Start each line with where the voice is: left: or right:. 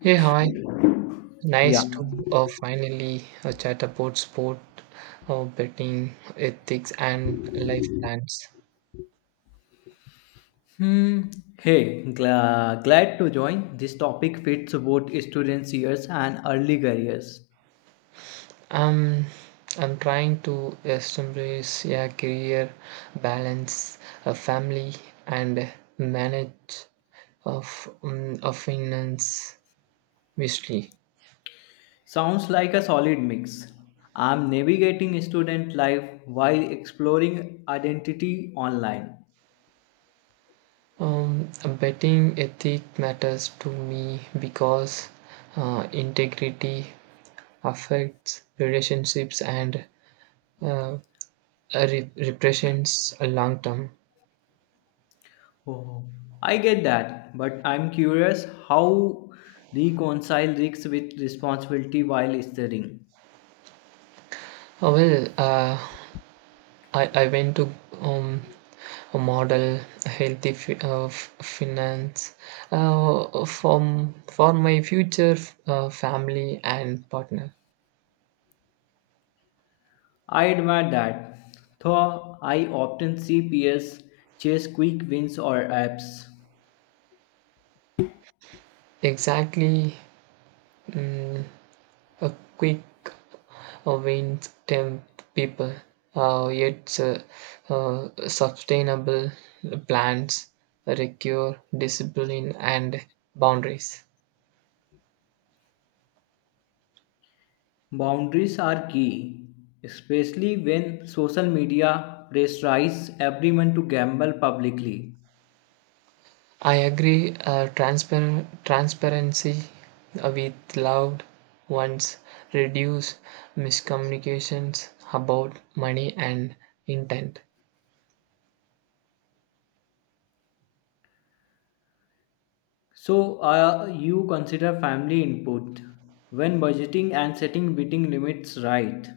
right: Hey, hi.
left: Yeah.
right: Nice to finally chat about sport, betting, ethics, and life plans.
left: Hmm. Glad to join. This topic fits both students' years and early careers.
right: Um, I'm trying to establish a career balance, a family, and manage of of finance wisely.
left: Sounds like a solid mix. I'm navigating student life while exploring identity online.
right: Um, Betting ethic matters to me because integrity affects relationships and uh, repressions a long term.
left: Oh, I get that, but I'm curious how reconcile risks with responsibility while studying.
right: Uh, well, uh, I went to um, a model healthy finance for my future family and partner.
left: I admire that, though I often see peers chase quick wins or apps.
right: Exactly, mm, a quick wins temp people. Yet Sustainable plans require discipline and boundaries.
left: Boundaries are key, especially when social media pressurize everyone to gamble publicly.
right: I agree. Transparency with loud ones reduce miscommunications about money and intent.
left: So, you consider family input when budgeting and setting bidding limits right.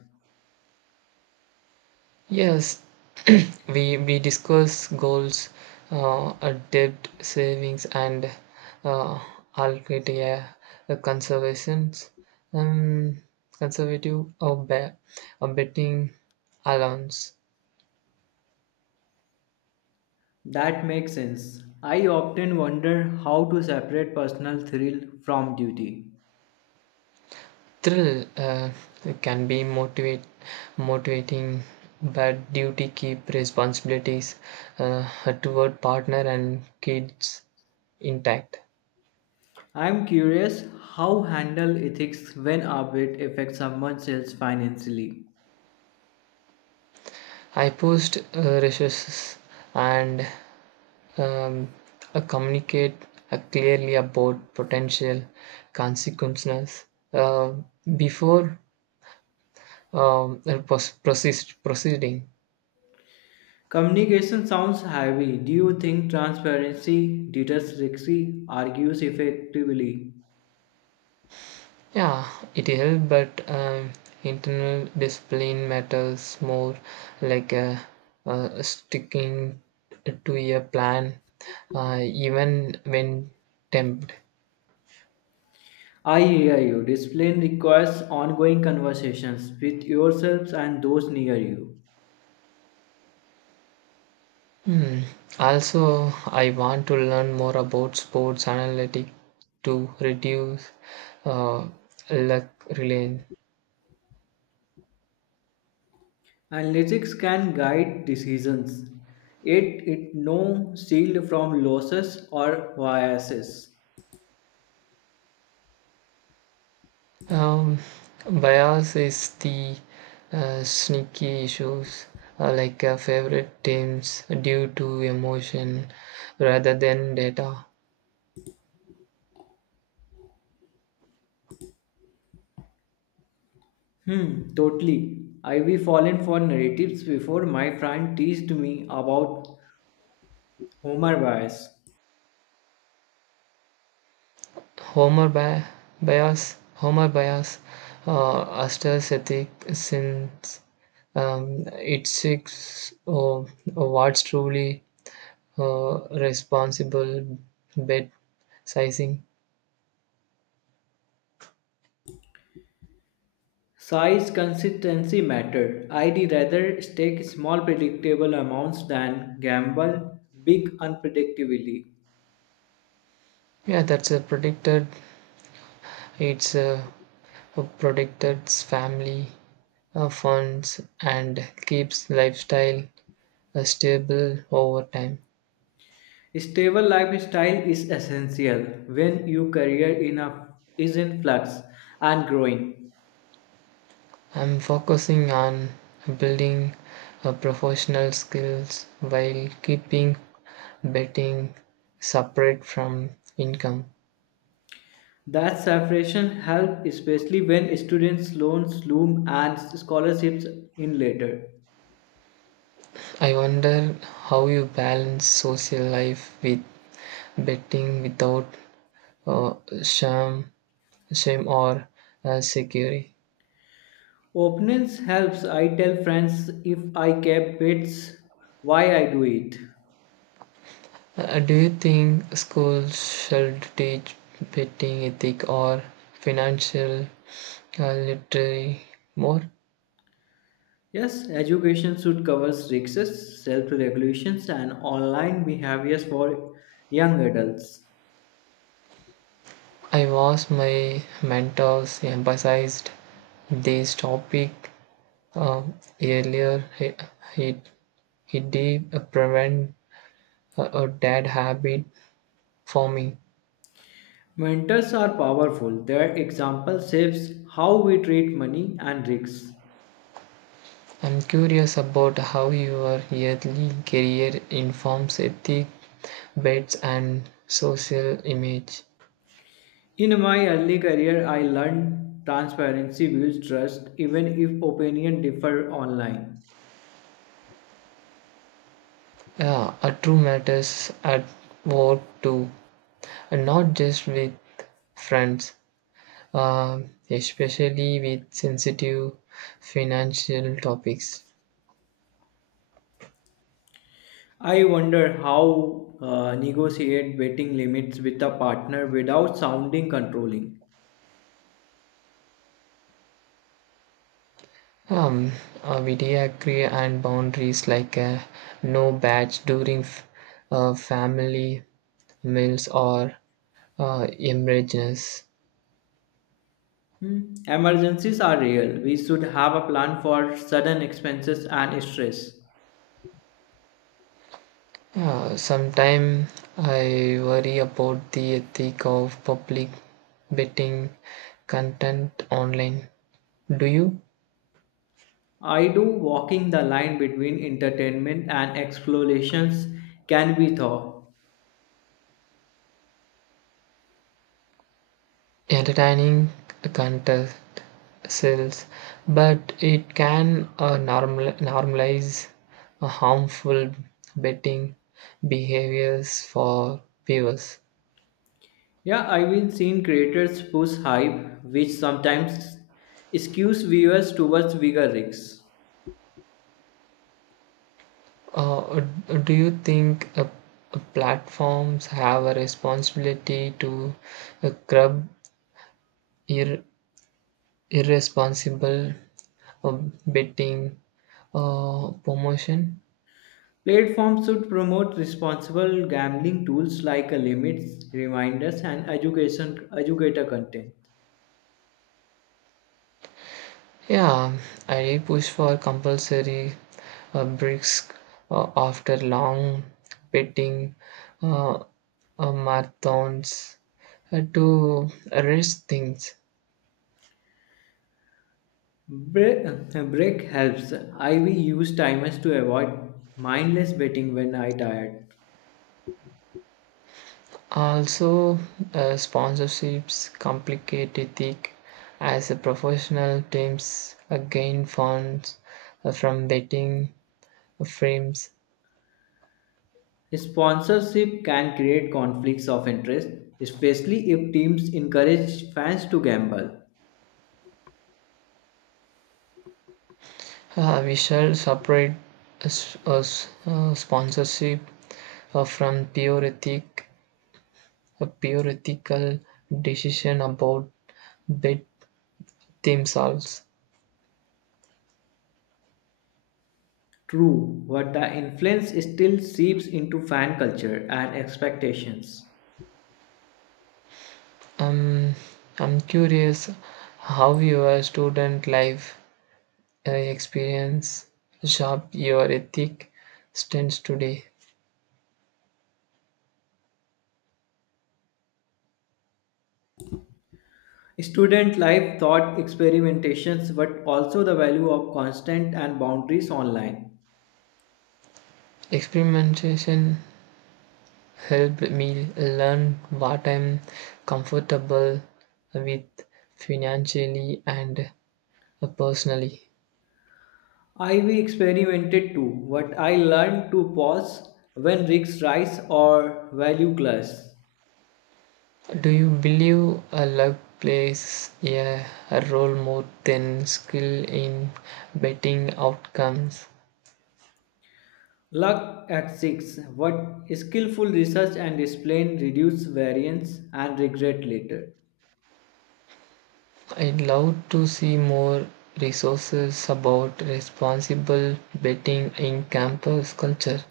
right: Yes, we discuss goals, debt savings, and uh, allocated conservations, um, conservative or betting allowance.
left: That makes sense. I often wonder how to separate personal thrill from duty.
right: Thrill uh, can be motivate motivating, but duty keep responsibilities uh, toward partner and kids intact.
left: I'm curious how handle ethics when a bid affects someone else financially.
right: I post resources and um, communicate clearly about potential consequences uh, before um, uh, pos- proceed, proceeding.
left: Communication sounds heavy. Do you think transparency deters risky argues effectively?
right: Yeah, it helps, but internal discipline matters more, like sticking to a plan, even when tempted.
left: I hear you. Discipline requires ongoing conversations with yourselves and those near you.
right: Hmm. Also, I want to learn more about sports analytics to reduce uh, luck reliance.
left: Analytics can guide decisions. It no shield from losses or biases.
right: Um, Bias is the sneaky issues like favorite teams due to emotion rather than data.
left: Hmm, totally. I have fallen for narratives before my friend teased me about Homer bias.
right: Homer bi- Bias, Homer bias, Astor's ethic since it seeks what's truly responsible bet sizing.
left: Size consistency matter. I'd rather stake small predictable amounts than gamble big unpredictably.
right: Yeah, that's a predicted. It's a, protects its family funds and keeps lifestyle stable over time.
left: Stable lifestyle is essential when your career is in flux and growing.
right: I'm focusing on building professional skills while keeping betting separate from income.
left: That separation helps especially when students loans loom and scholarships in later.
right: I wonder how you balance social life with betting without uh, shame, shame or security.
left: Openness helps. I tell friends if I kept bits why I do it.
right: Do you think schools should teach betting ethic or financial literacy more?
left: Yes, education should cover risks, self regulations, and online behaviors for young adults.
right: I was my mentors emphasized this topic uh, earlier. He, he did prevent a bad habit for me.
left: Mentors are powerful. Their example shapes how we treat money and risks.
right: I'm curious about how your early career informs ethic, bets, and social image.
left: In my early career, I learned transparency builds trust even if opinion differ online.
right: Yeah, a true matters at work too, and not just with friends, especially with sensitive financial topics.
left: I wonder how negotiate betting limits with a partner without sounding controlling.
right: Um, we agree and boundaries like no batch during family meals or emergencies.
left: Hmm, emergencies are real. We should have a plan for sudden expenses and stress.
right: Sometimes I worry about the ethic of public betting content online. Do you?
left: I do walking the line between entertainment and explorations can be thought.
right: Entertaining content sells, but it can normalize harmful betting behaviors for viewers.
left: Yeah, I've been seeing creators push hype, which sometimes skews viewers towards bigger risks.
right: Uh, do you think platforms have a responsibility to curb ir- irresponsible uh, betting promotion?
left: Platforms should promote responsible gambling tools like limits, reminders, and education educator content.
right: Yeah, I push for compulsory breaks after long betting uh, uh, marathons to rest things.
left: Break, break helps. I we use timers to avoid mindless betting when I tired.
right: Also, sponsorships complicated thick as a professional teams gain funds from betting frames.
left: Sponsorship can create conflicts of interest, especially if teams encourage fans to gamble.
right: We shall separate sponsorship from pure ethic, a theoretical decision about bit themselves.
left: True, but the influence still seeps into fan culture and expectations.
right: Um, I'm curious how your student life experience shaped your ethic stance today.
left: Student life taught experimentations, but also the value of constant and boundaries online.
right: Experimentation helped me learn what I'm comfortable with financially and personally.
left: I we experimented too, but I learned to pause when risks rise or value clash.
right: Do you believe a luck plays a role more than skill in betting outcomes?
left: Luck at six, but skillful research and discipline reduce variance and regret later.
right: I'd love to see more resources about responsible betting in campus culture.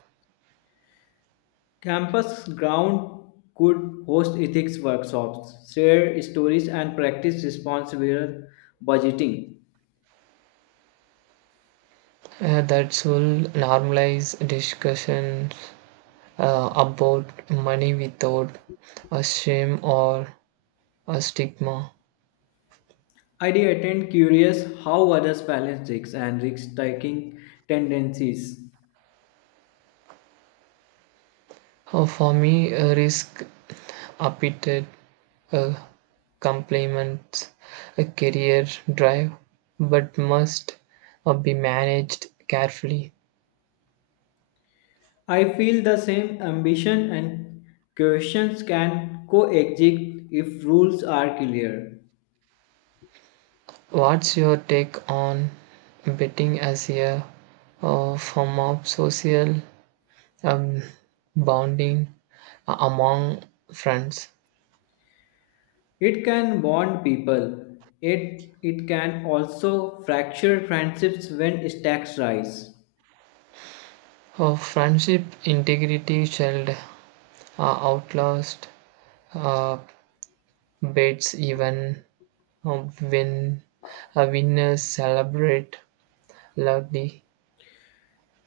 left: Campus ground could host ethics workshops, share stories, and practice responsible budgeting.
right: That will normalize discussions about money without a shame or a stigma.
left: I did attend curious how others balance risks and risk-taking tendencies.
right: For me, a risk updated uh, complements a career drive but must be managed carefully.
left: I feel the same ambition and questions can coexist if rules are clear.
right: What's your take on betting as a form of social um, bonding among friends?
left: It can bond people, it can also fracture friendships when stakes rise.
right: Friendship integrity shall outlast uh, bets even when winners celebrate Lagni.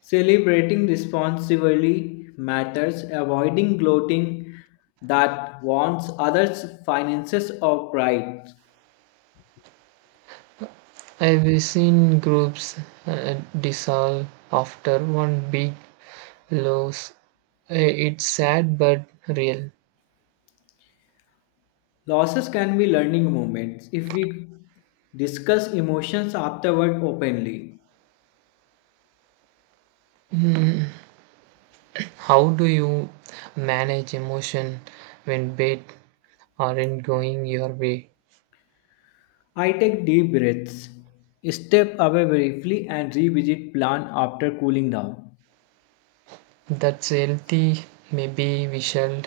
left: Celebrating responsibly matters, avoiding gloating that wants others' finances or pride.
right: I've seen groups dissolve after one big loss. It's sad but real.
left: Losses can be learning moments if we discuss emotions afterward openly.
right: How do you manage emotion when bad aren't going your way?
left: I take deep breaths, step away briefly, and revisit plan after cooling down.
right: That's healthy. Maybe we shall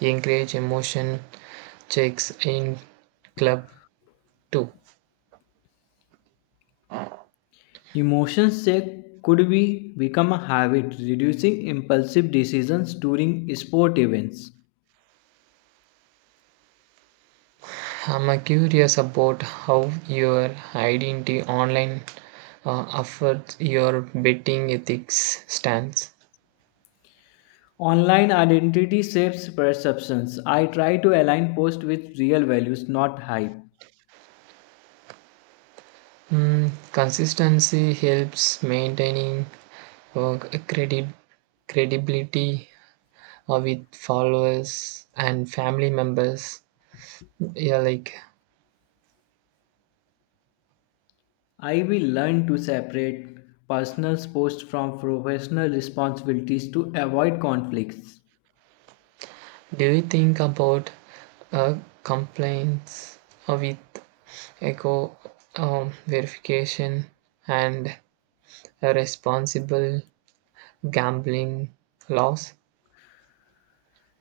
right: encourage emotion checks in club too.
left: Emotions check could be become a habit, reducing impulsive decisions during sport events.
right: I'm curious about how your identity online affects your betting ethics stance.
left: Online identity shapes perceptions. I try to align posts with real values, not hype.
right: Mm, consistency helps maintaining uh, credi- credibility with followers and family members. Yeah, like,
left: I will learn to separate personal posts from professional responsibilities to avoid conflicts.
right: do you think about uh, complaints with echo verification and a responsible gambling laws.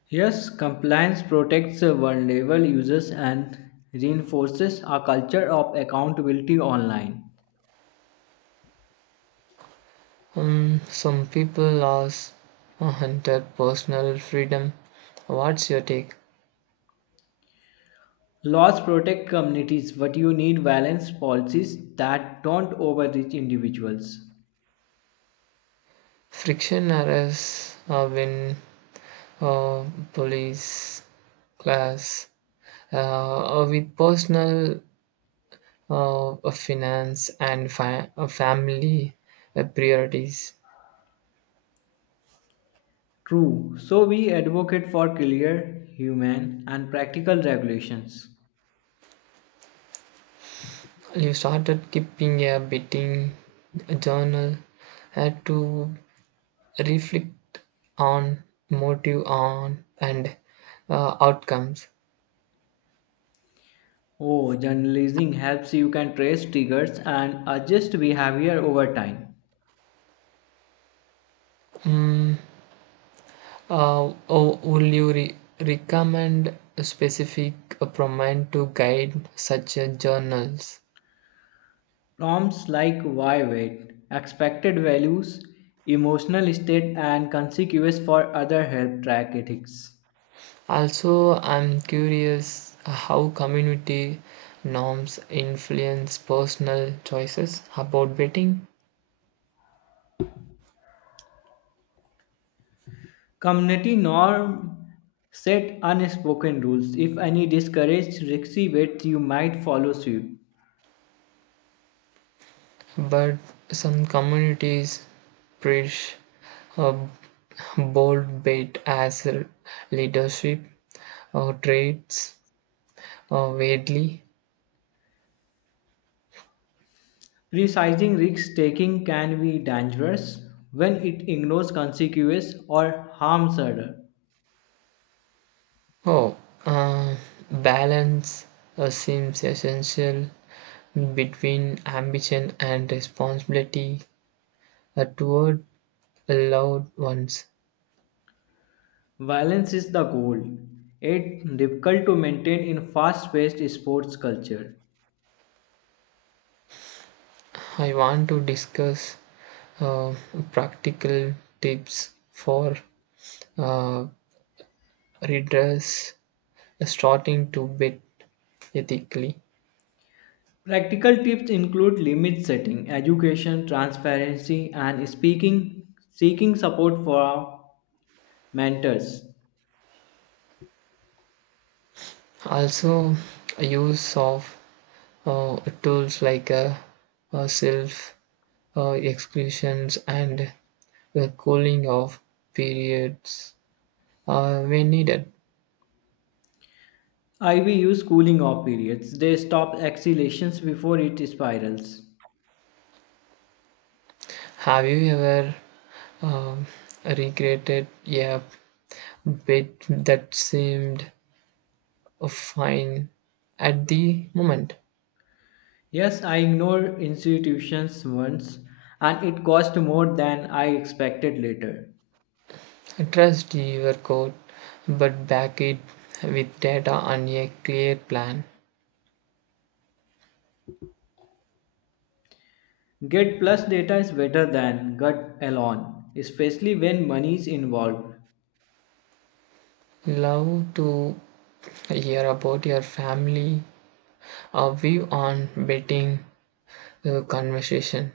left: Yes, compliance protects vulnerable users and reinforces a culture of accountability online.
right: Some people laws hunted personal freedom. What's your take?
left: Laws protect communities, but you need balanced policies that don't overreach individuals.
right: Friction arrests when uh, police class with personal finance and family priorities.
left: True, so we advocate for clear, human, and practical regulations.
right: You started keeping a betting journal to reflect on motive on and outcomes.
left: Oh, journalism helps you can trace triggers and adjust behavior over time.
right: mm, oh, will you recommend a specific prominent to guide such journals?
left: Terms like why wait, expected values, emotional state, and consequences for other help track ethics.
right: Also, I'm curious how community norms influence personal choices about betting,
left: Community norm set unspoken rules. If any discourage risky bets, you might follow suit.
right: but some communities preach a bold bet as leadership or traits or weirdly.
left: Precising risk taking can be dangerous when it ignores consequences or harms others.
right: Oh, uh, balance seems essential between ambition and responsibility toward loved ones.
left: Violence is the goal. It's difficult to maintain in fast-paced sports culture.
right: I want to discuss uh, practical tips for uh, readers starting to bid ethically.
left: Practical tips include limit setting, education, transparency, and speaking, seeking support for mentors.
right: Also, use of tools like self exclusions and the cooling off periods when needed.
left: IV use cooling off periods. They stop exhalations before it spirals.
right: Have you ever um, recreated a bit that seemed fine at the moment?
left: Yes, I ignored institutions once and it cost more than I expected later.
right: Trust your code, but back it with data and a clear plan.
left: Get plus data is better than gut alone, especially when money is involved.
right: Love to hear about your family a view on betting conversation.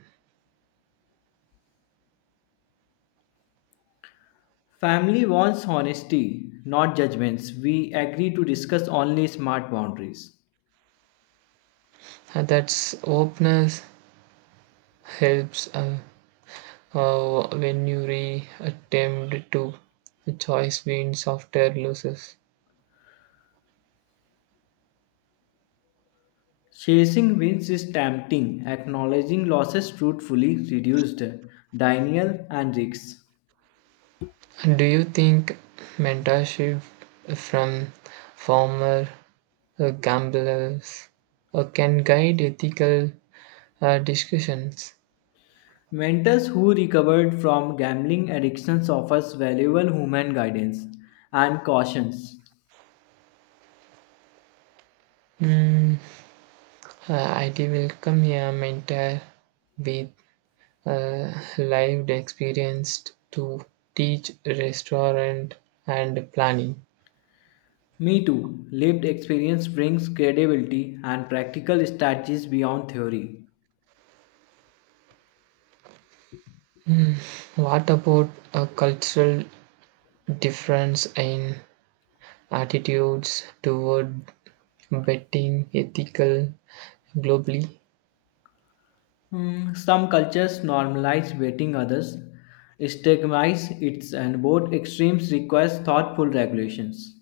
left: Family wants honesty, not judgments. We agree to discuss only smart boundaries.
right: That's openness helps when you re-attempt to choice wins software losses.
left: Chasing wins is tempting. Acknowledging losses truthfully reduced denial and risks.
right: Do you think mentorship from former gamblers can guide ethical discussions?
left: Mentors who recovered from gambling addictions offers valuable human guidance and cautions.
right: Mm, I will come here mentor with uh, lived experience to teach restaurant and planning.
left: Me too. Lived experience brings credibility and practical strategies beyond theory.
right: Hmm, what about a cultural difference in attitudes toward betting ethical globally?
left: Hmm, some cultures normalize waiting, others stigmatize it, and both extremes require thoughtful regulations.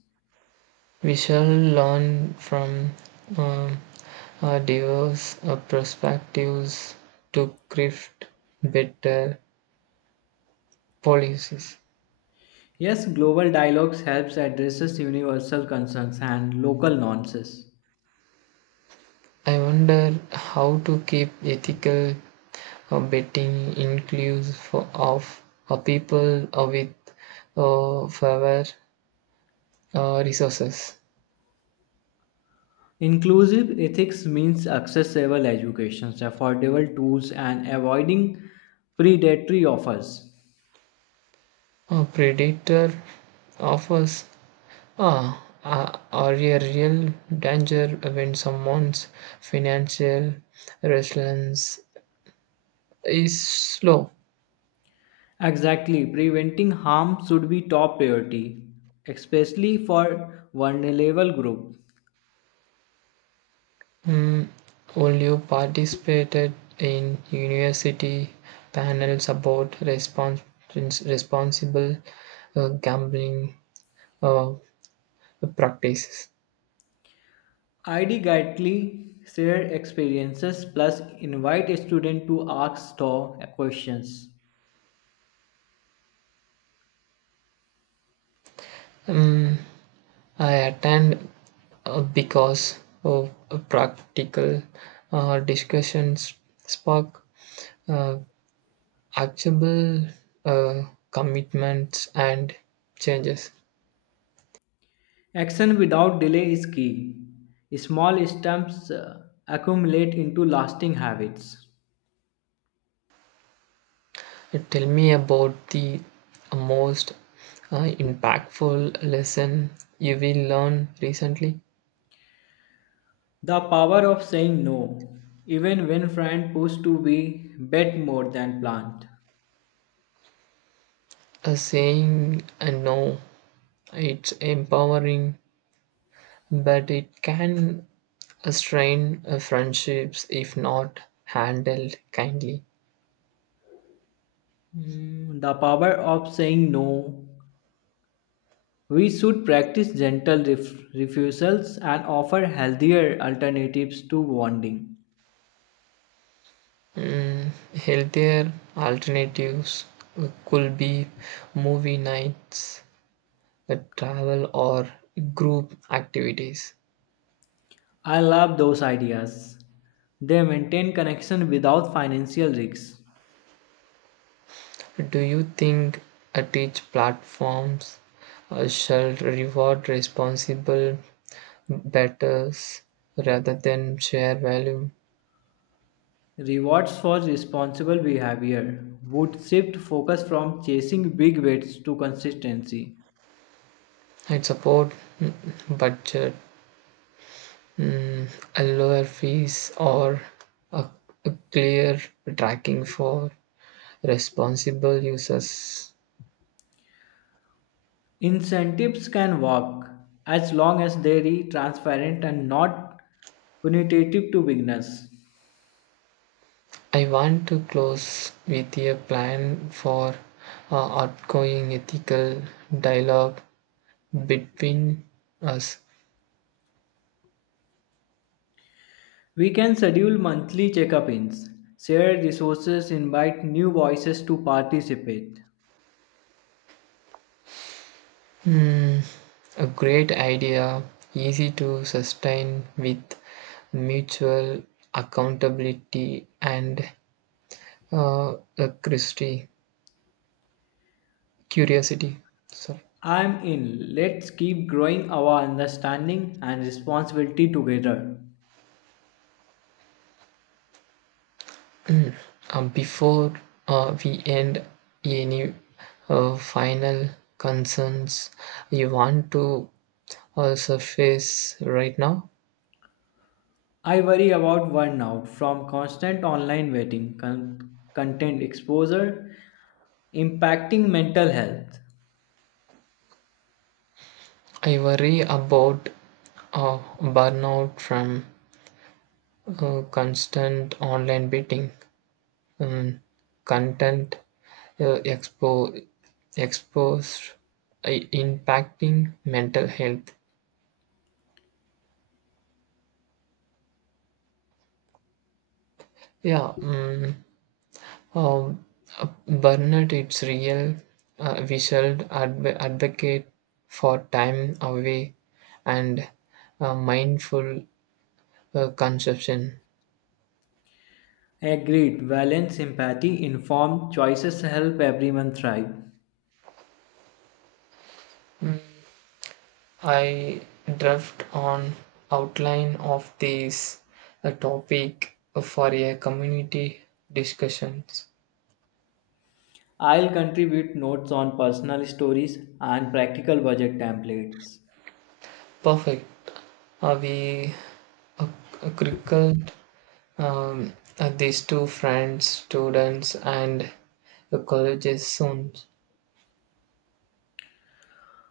right: We shall learn from um, diverse perspectives to craft better policies.
left: Yes, global dialogues helps addresses universal concerns and local nuances.
right: I wonder how to keep ethical betting includes for, of people with fewer resources.
left: Inclusive ethics means accessible education, affordable tools, and avoiding predatory offers.
right: A predator offers are a real danger when someone's financial resilience is slow.
left: Exactly, preventing harm should be top priority, especially for vulnerable groups.
right: Mm, will you participated in university panels about responsible gambling? Uh, Practices.
left: ID guidely share experiences plus invite a student to ask store questions.
right: Mm, I attend because of practical discussions spark uh, actionable uh, commitments and changes.
left: Action without delay is key. Small steps accumulate into lasting habits.
right: Tell me about the most impactful lesson you will learn recently.
left: The power of saying no, even when friend push to be bet more than planned.
right: A saying, no, it's empowering, but it can a strained friendships, if not handled kindly.
left: Mm, the power of saying no. We should practice gentle refusals and offer healthier alternatives to bonding.
right: Mm, healthier alternatives could be movie nights, travel, or group activities.
left: I love those ideas. They maintain connection without financial risks.
right: Do you think teach platforms shall reward responsible betters rather than share value?
left: Rewards for responsible behavior would shift focus from chasing big weights to consistency.
right: I support, mm, budget, Mm, a lower fees or a, a clear tracking for responsible users.
left: Incentives can work as long as they are transparent and not punitive to beginners.
right: I want to close with a plan for outgoing ethical dialogue between us.
left: We can schedule monthly check-ins, share resources, invite new voices to participate.
right: Mm, a great idea, easy to sustain with mutual accountability and uh, a Christi, curiosity. Sorry.
left: I'm in. Let's keep growing our understanding and responsibility together.
right: Mm. Before we end, any final concerns you want to surface right now?
left: I worry about burnout from constant online waiting, content exposure, impacting mental health.
right: I worry about burnout from constant online beating, um, content uh, expo- exposed, uh, impacting mental health. Yeah, mm. Uh, Bernard, it's real. We should advocate for time away and mindful consumption.
left: Agreed, balance, empathy, informed choices help everyone thrive.
right: I draft on outline of this topic for a community discussions.
left: I'll contribute notes on personal stories and practical budget templates.
right: Perfect. We uh, crickled um, these two friends, students, and colleges soon.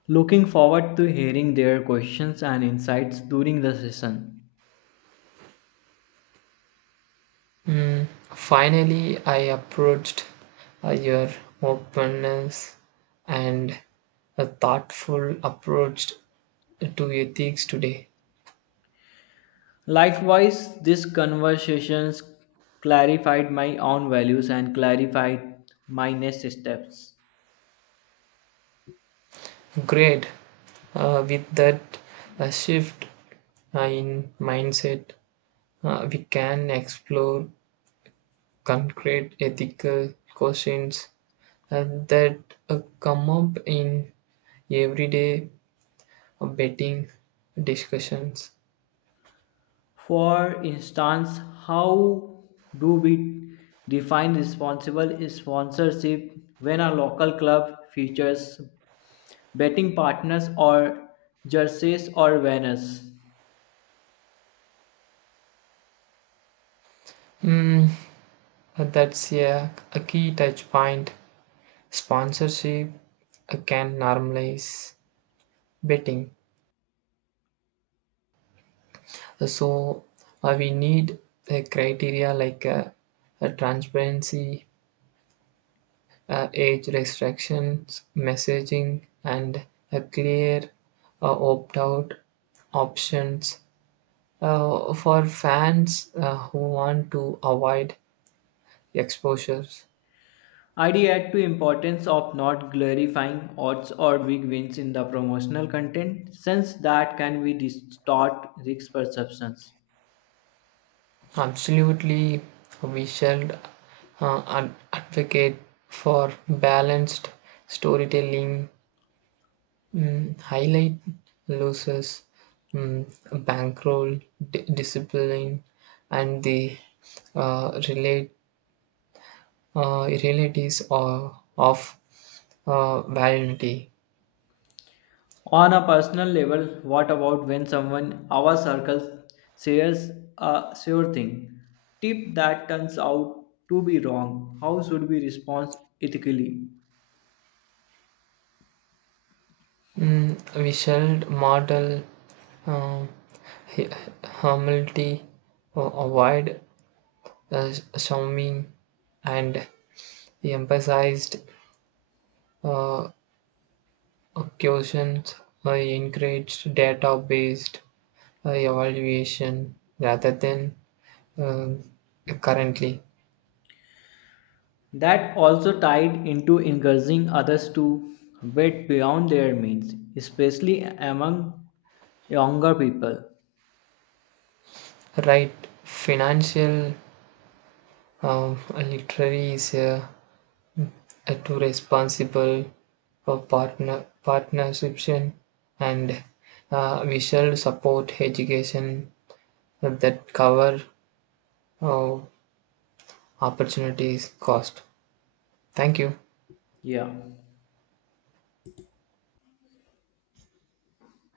left: Looking forward to hearing their questions and insights during the session.
right: Mm, finally, I approached your openness and a thoughtful approach to ethics today.
left: Likewise, these conversations clarified my own values and clarified my next steps.
right: Great. With that shift in mindset, we can explore concrete ethical questions that come up in everyday betting discussions.
left: For instance, how do we define responsible sponsorship when a local club features betting partners or jerseys or banners?
right: Mm. That's, yeah, a key touch point. Sponsorship can normalize betting. So we need a criteria like a transparency, age restrictions, messaging, and a clear opt-out options for fans who want to avoid exposures.
left: I'd add to importance of not glorifying odds or big wins in the promotional content since that can be distort risk perceptions.
right: Absolutely, we should advocate for balanced storytelling, highlight losses, mm, bankroll, discipline, and the relate realities of vanity.
left: On a personal level, what about when someone our circles says a sure thing? Tip that turns out to be wrong. How should we respond ethically?
right: Mm, we shall model uh, hu- humility, avoid uh, Xiaomi, and he emphasized uh, occasions, encouraged data based evaluation rather than uh, currently.
left: That also tied into encouraging others to bet beyond their means, especially among younger people.
right: Right, financial literacy is a too responsible for partnership and we shall support education that cover uh, opportunities cost. Thank you.
left: Yeah.